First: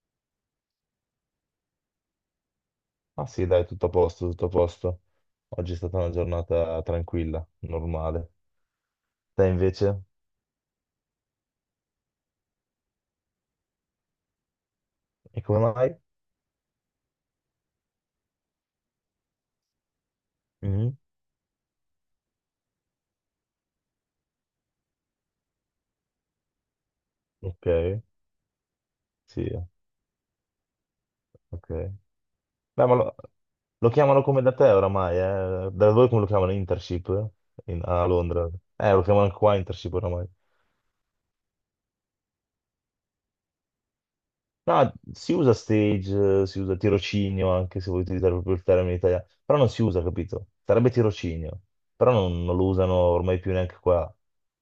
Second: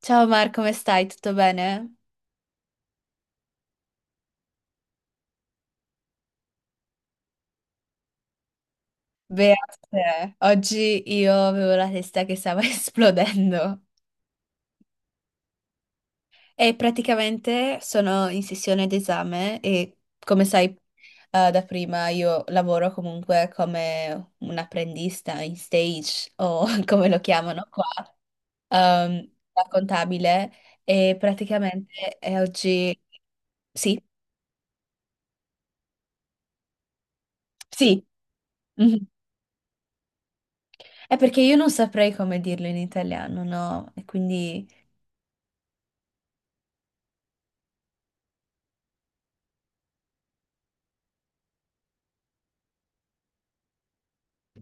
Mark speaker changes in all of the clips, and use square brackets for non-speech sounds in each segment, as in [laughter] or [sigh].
Speaker 1: Ciao Mar, come stai? Tutto bene?
Speaker 2: Ah sì, dai, tutto a posto, tutto a posto. Oggi è stata una giornata tranquilla, normale. Te invece?
Speaker 1: Beate, oggi io avevo la testa che stava [laughs] esplodendo
Speaker 2: E come mai?
Speaker 1: e praticamente sono in sessione d'esame e come sai
Speaker 2: Mhm.
Speaker 1: da prima io lavoro comunque come un apprendista in stage o [laughs] come lo chiamano
Speaker 2: Ok,
Speaker 1: qua,
Speaker 2: sì,
Speaker 1: da contabile e
Speaker 2: ok.
Speaker 1: praticamente
Speaker 2: Beh, ma
Speaker 1: oggi
Speaker 2: lo, lo
Speaker 1: sì,
Speaker 2: chiamano come da te oramai, eh? Da voi come lo chiamano? Internship?
Speaker 1: sì.
Speaker 2: A Londra?
Speaker 1: [laughs]
Speaker 2: Lo
Speaker 1: Mhm.
Speaker 2: chiamano qua internship oramai.
Speaker 1: È perché io non saprei come dirlo in italiano, no? E quindi...
Speaker 2: No, si usa stage, si usa tirocinio anche se vuoi utilizzare proprio il termine italiano, però non si usa, capito? Sarebbe tirocinio, però non lo usano ormai più neanche qua.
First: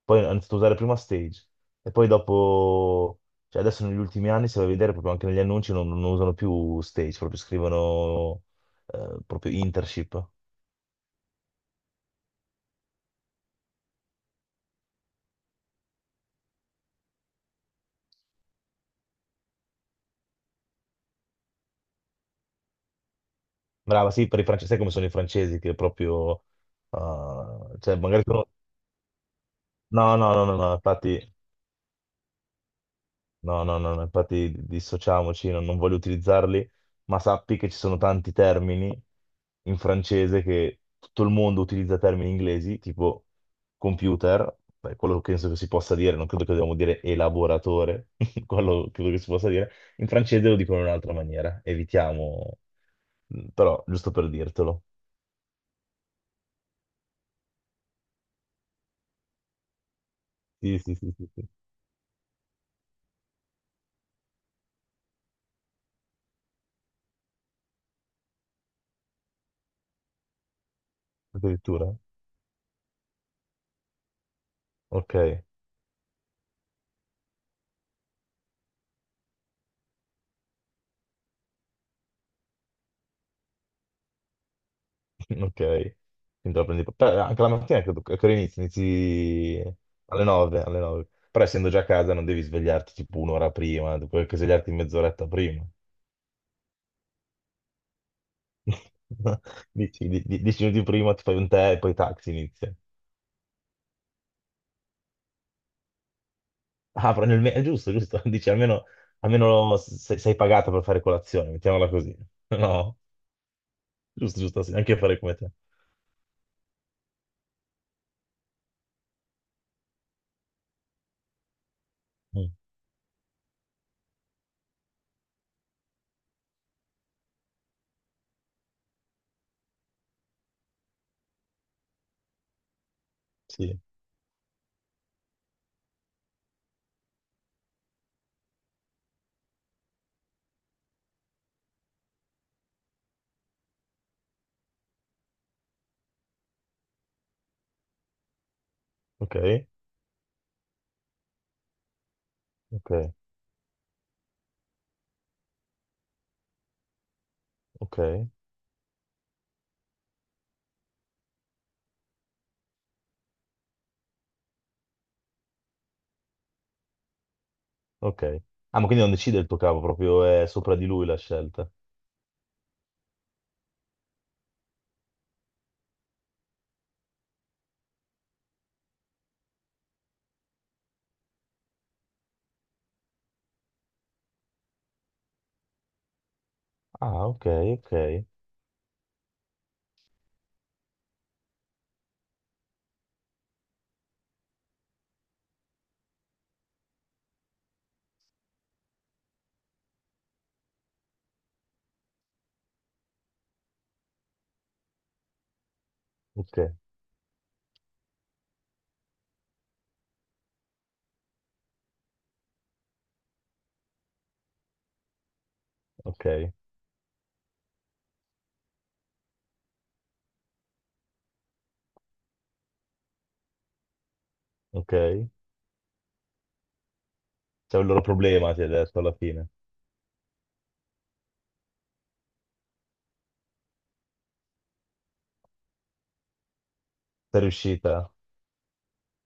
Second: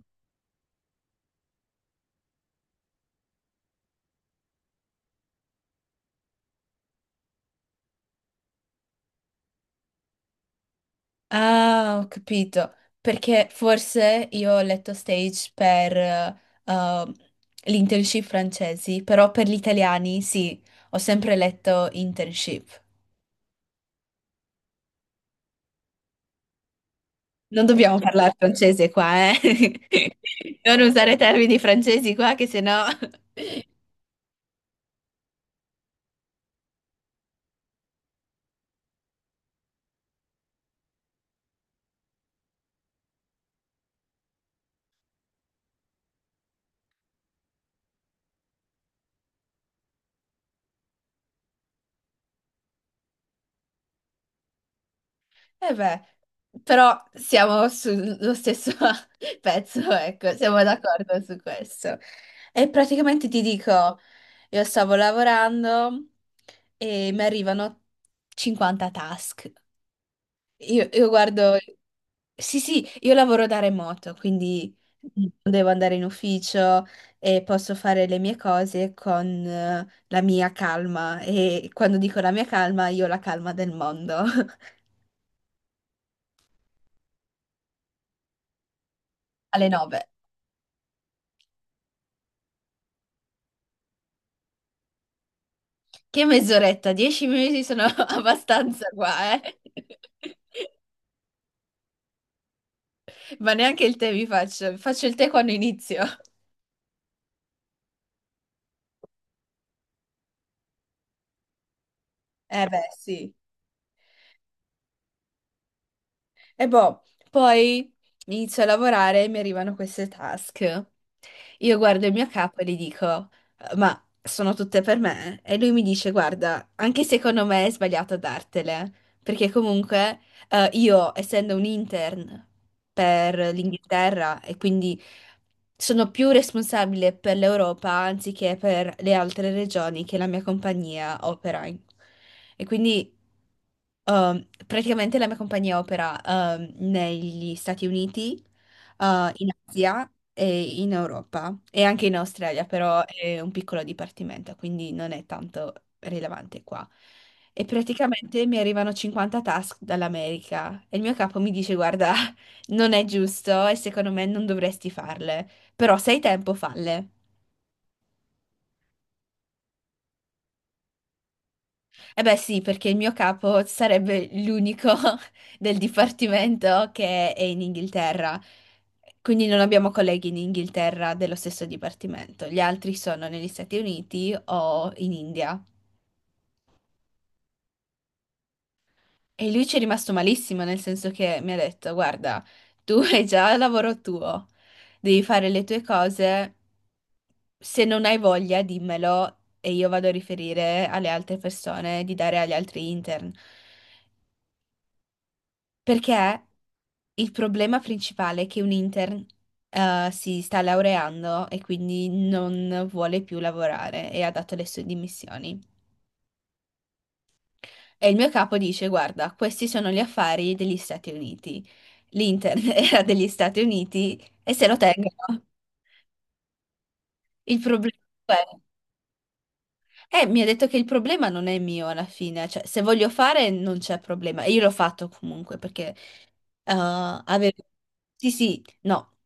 Speaker 2: Poi hanno iniziato a usare prima stage e poi dopo, cioè adesso negli ultimi anni, se vai a vedere proprio anche negli annunci, non usano più stage, proprio scrivono proprio internship.
Speaker 1: Ah, ho capito. Perché forse io ho letto stage per uh, l'internship francesi, però per gli italiani sì, ho sempre letto internship.
Speaker 2: Brava, sì, per i francesi, sai come sono i francesi che proprio,
Speaker 1: Non
Speaker 2: cioè
Speaker 1: dobbiamo
Speaker 2: magari
Speaker 1: parlare
Speaker 2: sono...
Speaker 1: francese qua, eh?
Speaker 2: No, no, no, no,
Speaker 1: [laughs]
Speaker 2: no,
Speaker 1: Non usare
Speaker 2: infatti...
Speaker 1: termini francesi qua, che sennò...
Speaker 2: No, no, no, no, infatti dissociamoci, non voglio utilizzarli, ma sappi che ci sono tanti termini in francese che tutto il mondo utilizza termini inglesi, tipo computer, beh, quello penso che si possa dire, non credo che dobbiamo dire elaboratore, [laughs] quello credo che si possa dire, in francese lo dicono in un'altra maniera, evitiamo, però giusto per dirtelo.
Speaker 1: E beh, però siamo sullo stesso [laughs] pezzo, ecco, siamo
Speaker 2: Sì, sì, sì,
Speaker 1: d'accordo
Speaker 2: sì,
Speaker 1: su
Speaker 2: sì.
Speaker 1: questo. E praticamente ti dico, io stavo lavorando e mi arrivano 50 task. Io guardo,
Speaker 2: Addirittura.
Speaker 1: sì, sì, io lavoro da remoto, quindi
Speaker 2: Ok.
Speaker 1: non devo andare in ufficio e posso fare le mie cose con la mia calma. E quando dico la mia calma, io ho la calma del mondo
Speaker 2: Ok, quindi la prendi... però anche la mattina credo che inizi,
Speaker 1: [laughs] alle
Speaker 2: inizi
Speaker 1: 9.
Speaker 2: alle 9, alle 9. Però essendo già a casa non devi svegliarti tipo un'ora prima, puoi anche svegliarti mezz'oretta prima.
Speaker 1: Che mezz'oretta? 10 minuti sono [laughs] abbastanza qua,
Speaker 2: [laughs]
Speaker 1: eh?
Speaker 2: Dici, dieci minuti prima ti fai un tè e poi taxi inizia.
Speaker 1: [laughs] Ma neanche il tè mi faccio. Faccio il tè quando inizio.
Speaker 2: Ah, però è giusto, giusto, [laughs] dici almeno, almeno sei pagata per fare colazione, mettiamola così. [laughs]
Speaker 1: Eh beh,
Speaker 2: No,
Speaker 1: sì.
Speaker 2: giusto, giusto, sì, anche fare come te.
Speaker 1: E boh, poi inizio a lavorare e mi arrivano queste task. Io guardo il mio
Speaker 2: Mm.
Speaker 1: capo e gli dico, ma sono tutte per me?" E lui mi dice, guarda, anche secondo me è sbagliato dartele, perché comunque io, essendo un intern per
Speaker 2: Sì,
Speaker 1: l'Inghilterra e quindi sono più responsabile per l'Europa anziché per le altre regioni che la mia compagnia opera in. E quindi... praticamente la mia compagnia opera negli Stati Uniti,
Speaker 2: ok,
Speaker 1: in Asia e in Europa e anche in Australia, però
Speaker 2: ok,
Speaker 1: è un piccolo dipartimento, quindi non è tanto rilevante qua. E
Speaker 2: ok,
Speaker 1: praticamente mi arrivano 50 task dall'America e il mio capo mi dice: guarda, [laughs] non è giusto e secondo me non dovresti farle, però se hai tempo, falle.
Speaker 2: ok. Ah, ma quindi non decide il tuo capo, proprio è sopra di lui la scelta.
Speaker 1: Eh beh sì, perché il mio capo sarebbe l'unico [laughs] del dipartimento che è in Inghilterra, quindi non abbiamo colleghi in Inghilterra dello stesso dipartimento, gli altri sono negli Stati Uniti o in India.
Speaker 2: Ah, ok, ok,
Speaker 1: E lui ci è rimasto malissimo, nel senso che mi ha detto, guarda, tu [laughs] hai già il lavoro tuo, devi fare le tue cose, se non hai voglia dimmelo e io vado a riferire alle altre persone di dare agli altri intern. Perché
Speaker 2: ok,
Speaker 1: il problema principale è che un intern, si sta laureando e quindi non vuole più lavorare e ha dato le sue dimissioni.
Speaker 2: ok,
Speaker 1: E il mio capo dice: guarda, questi sono gli affari degli Stati Uniti. L'intern [laughs] era degli Stati Uniti e se lo
Speaker 2: ok.
Speaker 1: tengono. Il
Speaker 2: C'è un
Speaker 1: problema
Speaker 2: loro
Speaker 1: è.
Speaker 2: problema, ti hai detto alla fine.
Speaker 1: Mi ha detto che il problema non è mio alla fine, cioè se voglio fare non c'è problema. E io l'ho fatto comunque, perché Uh,
Speaker 2: Sei
Speaker 1: avevo-
Speaker 2: riuscita?
Speaker 1: sì, sì, no,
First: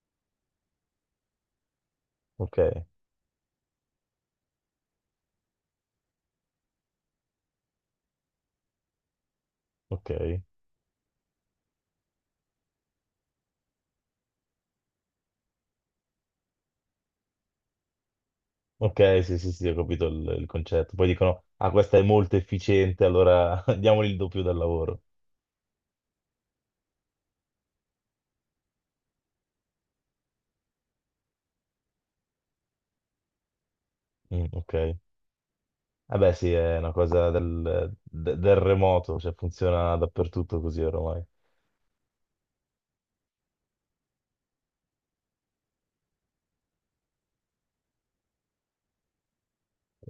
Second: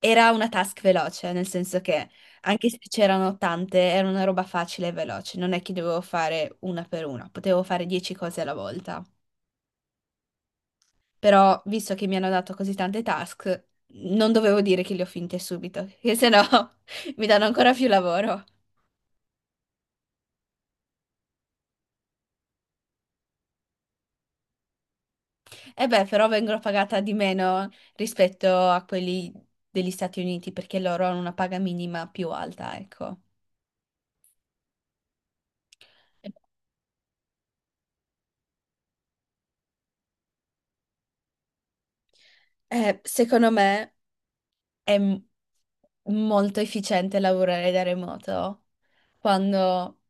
Speaker 1: era una task veloce, nel senso che
Speaker 2: Ok,
Speaker 1: anche se c'erano tante, era una roba facile e veloce, non è che dovevo fare una per una, potevo fare 10 cose alla volta.
Speaker 2: ok,
Speaker 1: Però, visto che mi hanno dato così tante task, non dovevo dire che le ho finte subito, che sennò [laughs] mi danno ancora più lavoro.
Speaker 2: ok, sì, sì, sì, ho capito il concetto. Poi dicono, ah, questa è molto efficiente, allora [laughs] diamogli il doppio del lavoro.
Speaker 1: E beh, però vengono pagata di meno rispetto a quelli degli Stati Uniti, perché loro hanno una paga minima più alta, ecco.
Speaker 2: Mm, ok. Vabbè, sì, è una cosa del remoto, cioè funziona dappertutto così ormai.
Speaker 1: Secondo me è molto efficiente lavorare da remoto quando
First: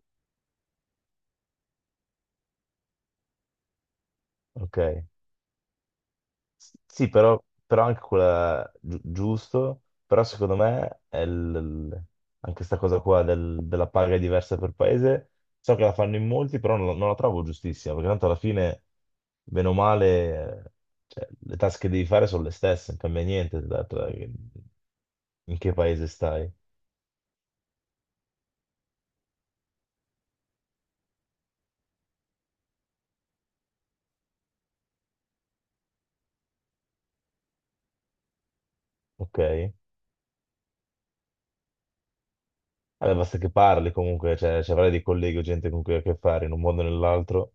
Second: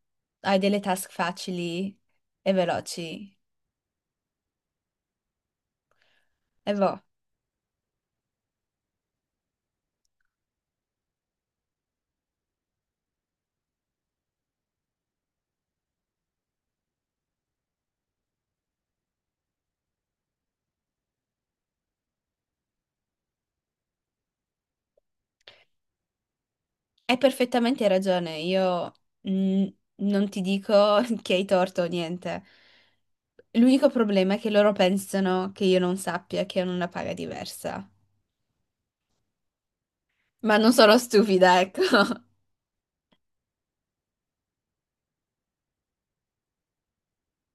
Speaker 1: hai delle task facili e veloci.
Speaker 2: Ok.
Speaker 1: E boh,
Speaker 2: Sì, però, però anche quella giusto, però secondo me anche questa cosa qua della paga diversa per paese, so che la fanno in molti, però non la trovo giustissima, perché tanto alla fine, bene o male, cioè, le task che devi fare sono le stesse, non cambia niente dato che- in che paese stai,
Speaker 1: hai perfettamente ragione, io mm, non ti dico [laughs] che hai torto o niente. L'unico problema è che loro pensano che io non sappia che hanno una paga diversa.
Speaker 2: ok?
Speaker 1: Ma non sono stupida, ecco. [laughs]
Speaker 2: Vabbè, basta che parli comunque, cioè, ci avrai dei colleghi o gente con cui hai a che fare in un modo o nell'altro,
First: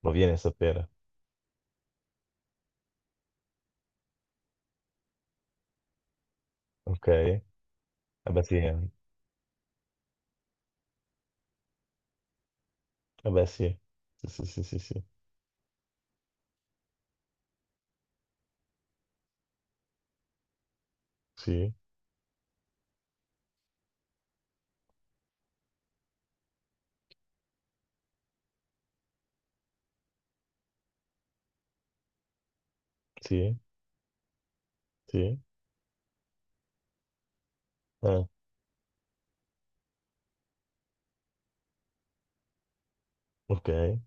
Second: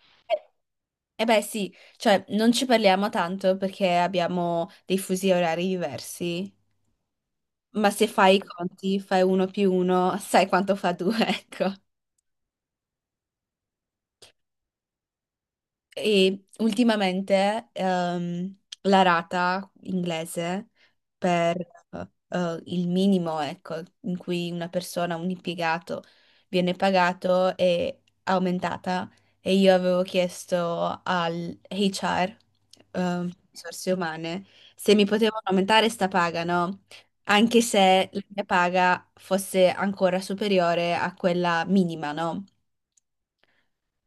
Speaker 2: lo vieni a sapere,
Speaker 1: E beh sì, cioè non ci parliamo tanto perché abbiamo dei fusi orari diversi.
Speaker 2: ok?
Speaker 1: Ma se fai i
Speaker 2: Vabbè, sì, eh.
Speaker 1: conti, fai uno più uno, sai quanto fa due, [laughs] ecco.
Speaker 2: Vabbè, sì. Sì, sì, sì, sì, sì.
Speaker 1: E ultimamente la rata inglese per
Speaker 2: Sì,
Speaker 1: il minimo, ecco, in cui una persona, un impiegato viene pagato è aumentata e io avevo chiesto al HR,
Speaker 2: sì,
Speaker 1: risorse umane, se mi
Speaker 2: sì.
Speaker 1: potevano aumentare sta paga, no? Anche se la
Speaker 2: Eh,
Speaker 1: mia paga fosse ancora superiore a quella minima, no?
Speaker 2: ok. Eh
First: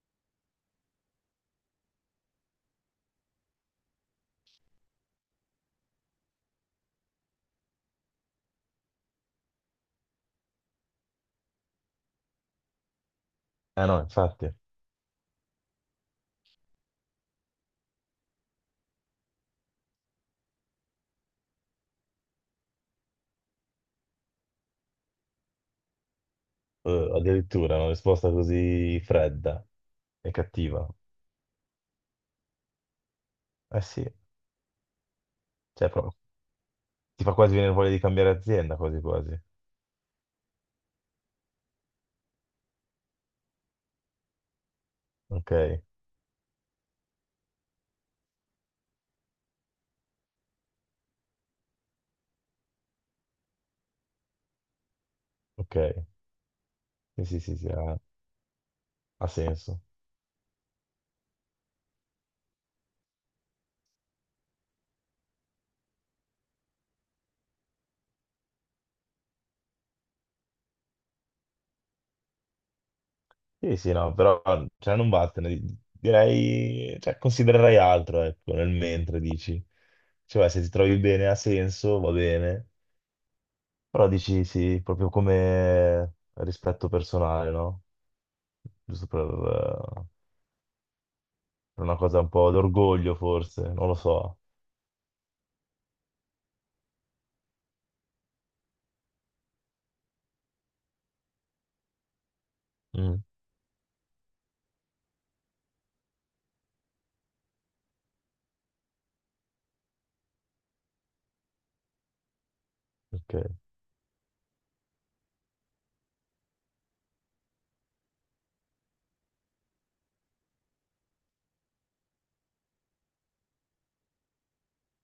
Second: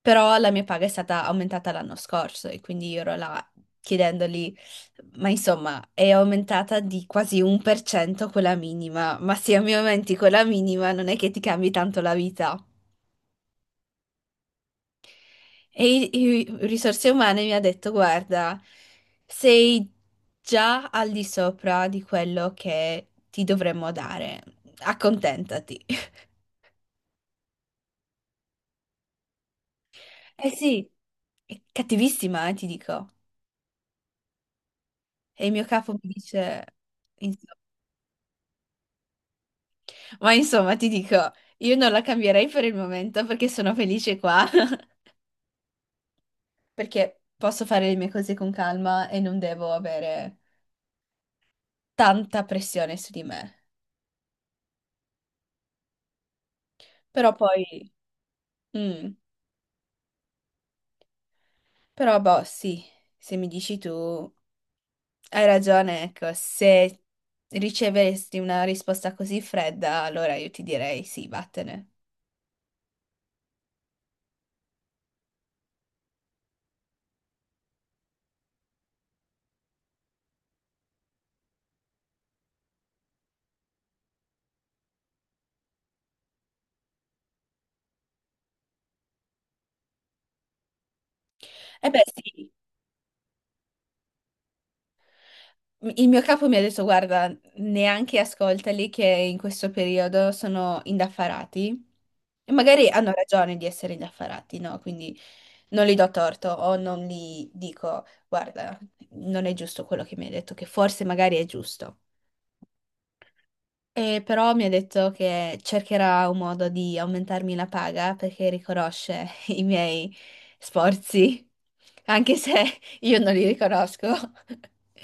Speaker 1: Però la mia paga è stata aumentata l'anno scorso e quindi io ero là chiedendogli, ma insomma, è aumentata di quasi 1% quella minima, ma se mi aumenti quella minima non è che ti cambi tanto la vita.
Speaker 2: no, infatti.
Speaker 1: E risorse umane mi ha detto, guarda, sei già al di sopra di quello che ti dovremmo dare, accontentati. [laughs]
Speaker 2: Addirittura una risposta così fredda e
Speaker 1: Eh
Speaker 2: cattiva.
Speaker 1: sì, è cattivissima, ti dico.
Speaker 2: Eh sì,
Speaker 1: E il mio
Speaker 2: cioè
Speaker 1: capo mi
Speaker 2: proprio,
Speaker 1: dice...
Speaker 2: ti fa quasi venire voglia di cambiare azienda, quasi quasi.
Speaker 1: Ma insomma, ti dico, io non la cambierei per il momento perché sono felice qua, [laughs]
Speaker 2: Ok,
Speaker 1: perché posso fare le mie cose con calma e non devo avere tanta pressione su di me.
Speaker 2: ok. Sì,
Speaker 1: Però
Speaker 2: sì, sì, sì,
Speaker 1: poi,
Speaker 2: ha,
Speaker 1: mm,
Speaker 2: ha senso.
Speaker 1: però boh, sì, se mi dici tu, hai ragione, ecco, se riceveresti una risposta così fredda, allora io ti direi sì, vattene.
Speaker 2: Sì, sì, no, però cioè, non vattene. Direi, cioè, considererai altro, ecco, nel mentre dici. Cioè, se ti trovi bene ha senso, va bene. Però dici sì, proprio come rispetto personale, no? Giusto per
Speaker 1: E
Speaker 2: una
Speaker 1: beh,
Speaker 2: cosa un
Speaker 1: sì.
Speaker 2: po' d'orgoglio, forse, non lo so.
Speaker 1: Il mio capo mi ha detto, guarda, neanche ascoltali che in questo periodo sono indaffarati e magari hanno
Speaker 2: Mm,
Speaker 1: ragione di essere indaffarati, no? Quindi non li do torto o non gli dico, guarda, non è giusto quello che mi hai detto, che forse magari è giusto.
Speaker 2: ok.
Speaker 1: E però mi ha detto che cercherà un modo di aumentarmi la paga perché riconosce [laughs] i miei sforzi, anche se io non li riconosco. [laughs]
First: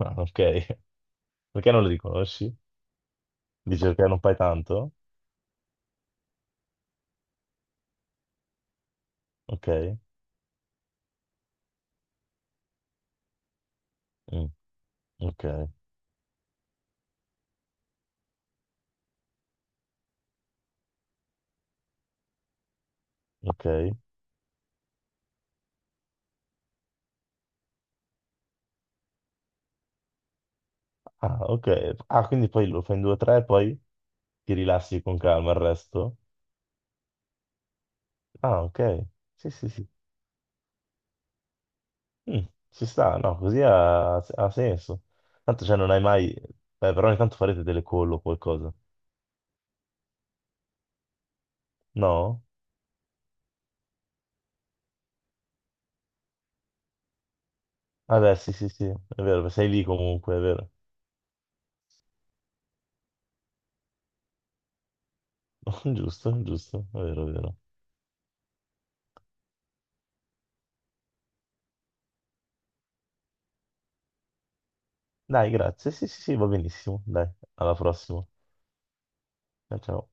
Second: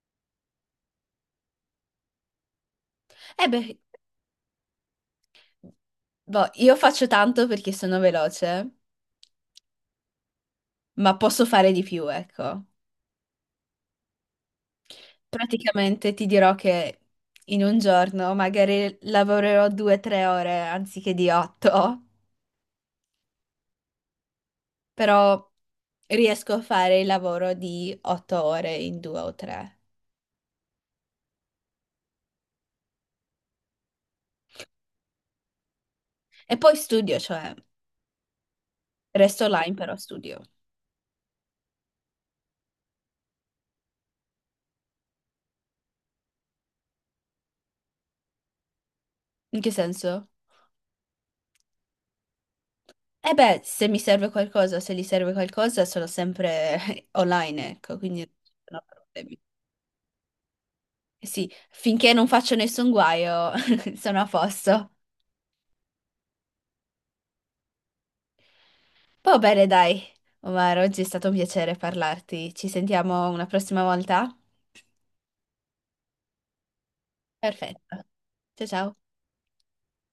Speaker 2: Ah, ok. [laughs] Perché non lo riconosci?
Speaker 1: E beh,
Speaker 2: Dici perché non fai tanto?
Speaker 1: boh, io faccio tanto perché sono veloce,
Speaker 2: Ok.
Speaker 1: ma posso fare di più, ecco.
Speaker 2: Mm, ok,
Speaker 1: Praticamente ti dirò che in un giorno magari lavorerò 2 o 3 ore anziché di 8,
Speaker 2: ok.
Speaker 1: però riesco a fare il lavoro di 8 ore in 2 o 3.
Speaker 2: Ah, ok. Ah, quindi poi lo fai in due o tre, poi ti rilassi con calma il resto?
Speaker 1: E poi studio, cioè
Speaker 2: Ah, ok.
Speaker 1: resto
Speaker 2: Sì, sì,
Speaker 1: online
Speaker 2: sì.
Speaker 1: però studio.
Speaker 2: Mm, ci sta, no, così ha, ha senso. Tanto, cioè, non hai mai... Beh, però ogni tanto farete delle call o qualcosa.
Speaker 1: In che senso?
Speaker 2: No?
Speaker 1: Eh beh, se mi serve qualcosa, se gli serve qualcosa, sono sempre [laughs] online, ecco,
Speaker 2: Ah,
Speaker 1: quindi
Speaker 2: beh, sì, sì,
Speaker 1: non ho
Speaker 2: sì, è
Speaker 1: problemi.
Speaker 2: vero, sei lì comunque, è vero.
Speaker 1: Eh sì, finché non faccio nessun guaio, [laughs] sono a posto.
Speaker 2: [laughs] Giusto, giusto, è vero, è vero.
Speaker 1: Va bene, dai. Omar, oggi è stato un piacere parlarti. Ci sentiamo una prossima volta?
Speaker 2: Dai, grazie. Sì, sì, sì, va benissimo. Dai, alla
Speaker 1: Perfetto.
Speaker 2: prossima.
Speaker 1: Ciao ciao.
Speaker 2: Ciao, ciao.